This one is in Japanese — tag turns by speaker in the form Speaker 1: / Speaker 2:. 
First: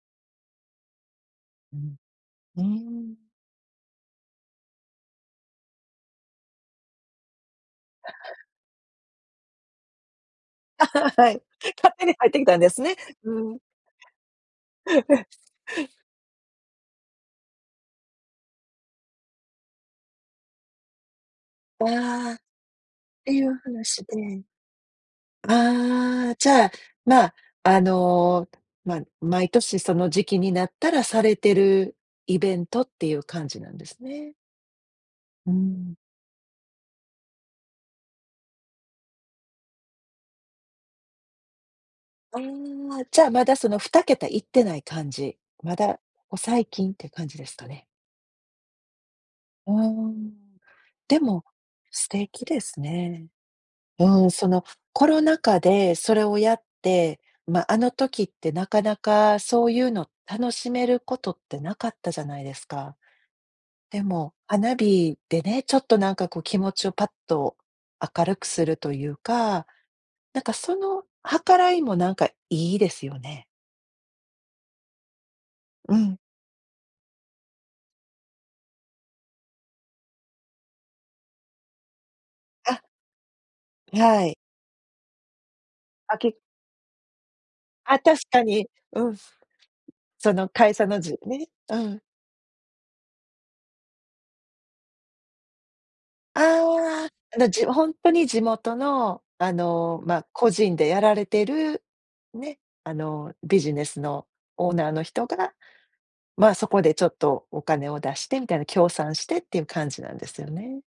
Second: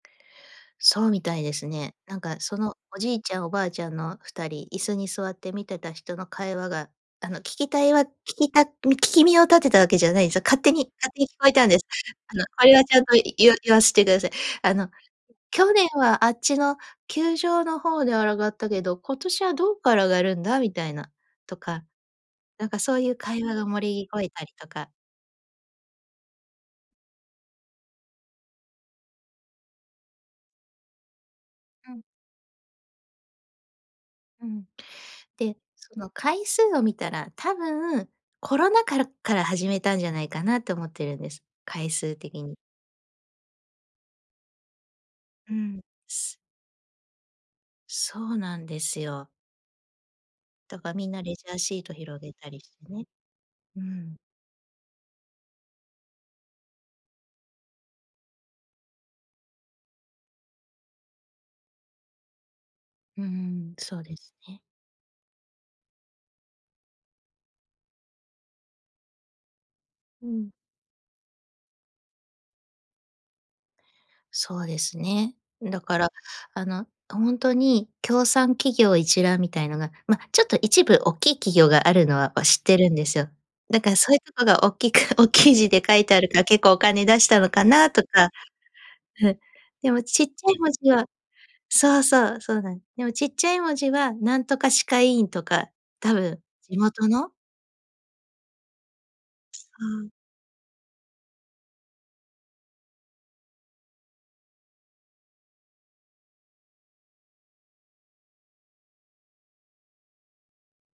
Speaker 1: そうみたいです
Speaker 2: うん、
Speaker 1: ね。なんかそ
Speaker 2: うー
Speaker 1: のおじい
Speaker 2: ん。
Speaker 1: ちゃんおばあちゃんの2人、椅子に座って見てた人の会話が、あの聞きたいわ聞きたみ聞耳を立てたわけじゃないですよ。勝手に勝 手に
Speaker 2: は
Speaker 1: 聞
Speaker 2: い、
Speaker 1: こえたんです。
Speaker 2: 勝手に入っ
Speaker 1: あ
Speaker 2: てき
Speaker 1: の
Speaker 2: たん
Speaker 1: こ
Speaker 2: で
Speaker 1: れ
Speaker 2: す
Speaker 1: は
Speaker 2: ね。
Speaker 1: ちゃんとい
Speaker 2: う
Speaker 1: 言わ
Speaker 2: ん。
Speaker 1: 言わせてください。あの 「去年はあっちの球場の方で上がったけど、今年はどっから上がるんだ？」みたいなとか、
Speaker 2: ああ。っ
Speaker 1: なんかそういう
Speaker 2: て
Speaker 1: 会
Speaker 2: い
Speaker 1: 話
Speaker 2: う
Speaker 1: がもれ
Speaker 2: 話
Speaker 1: ぎこえ
Speaker 2: で。
Speaker 1: たりとか。
Speaker 2: ああ、じゃあ、ま、あの、ま、毎年その時期になったらされて
Speaker 1: う
Speaker 2: る
Speaker 1: ん。
Speaker 2: イベントっていう感じなんですね。
Speaker 1: うん。
Speaker 2: う
Speaker 1: で、
Speaker 2: ん。
Speaker 1: その回数を見たら、多分コロナ禍からっから始めたんじゃないかなと思ってるんです。回数
Speaker 2: あ
Speaker 1: 的に。
Speaker 2: あ。じゃあまだその2桁いってない感じ、
Speaker 1: う
Speaker 2: ま
Speaker 1: ん。
Speaker 2: だ、
Speaker 1: す
Speaker 2: お、最近って感じですかね？
Speaker 1: そうなんですよ。
Speaker 2: うーん、
Speaker 1: だか、みん
Speaker 2: で
Speaker 1: なレ
Speaker 2: も、
Speaker 1: ジャーシート
Speaker 2: 素
Speaker 1: 広げ
Speaker 2: 敵
Speaker 1: た
Speaker 2: で
Speaker 1: りし
Speaker 2: す
Speaker 1: てね、
Speaker 2: ね。
Speaker 1: うん。
Speaker 2: うん、そのコロナ禍で、それをやって、ま、あの時ってなかなかそういうの楽しめることって、なかったじゃないですか。
Speaker 1: うんうん、そ
Speaker 2: で
Speaker 1: うです
Speaker 2: も、
Speaker 1: ね。
Speaker 2: 花火でね、ちょっとなんかこう、気持ちをパッと明るくするというか、
Speaker 1: う
Speaker 2: なん
Speaker 1: ん。
Speaker 2: かその計らいもなんかいいですよね。
Speaker 1: そうですね。だ
Speaker 2: う
Speaker 1: から
Speaker 2: ん。
Speaker 1: あの、ほんとに協賛企業一覧みたいのが、ま、ちょっと一部おっきい企業があるのは、ま、知って
Speaker 2: あ。
Speaker 1: るんですよ。だからそういう
Speaker 2: は
Speaker 1: と
Speaker 2: い。
Speaker 1: こがおっきくおっきい字で書いて
Speaker 2: あ、
Speaker 1: ある
Speaker 2: け
Speaker 1: から結構お金出したのかな
Speaker 2: ああ、
Speaker 1: と
Speaker 2: 確
Speaker 1: か。
Speaker 2: かに。うん。
Speaker 1: うん、でもちっち
Speaker 2: その
Speaker 1: ゃい文
Speaker 2: 会社
Speaker 1: 字
Speaker 2: の
Speaker 1: は
Speaker 2: 字ね。う
Speaker 1: そ
Speaker 2: ん。
Speaker 1: うそう、そうなんでもちっちゃい文字は何とか歯科医院とか多
Speaker 2: あ
Speaker 1: 分地元
Speaker 2: あ、
Speaker 1: の。
Speaker 2: あなじもほんとに地元の、あ
Speaker 1: そ
Speaker 2: の
Speaker 1: う。
Speaker 2: ま、個人でやられてる、ね、あのビジネスのオーナーの人が、ま、そこでちょっとお金を出してみたいな、協賛してっていう感じなんですよね。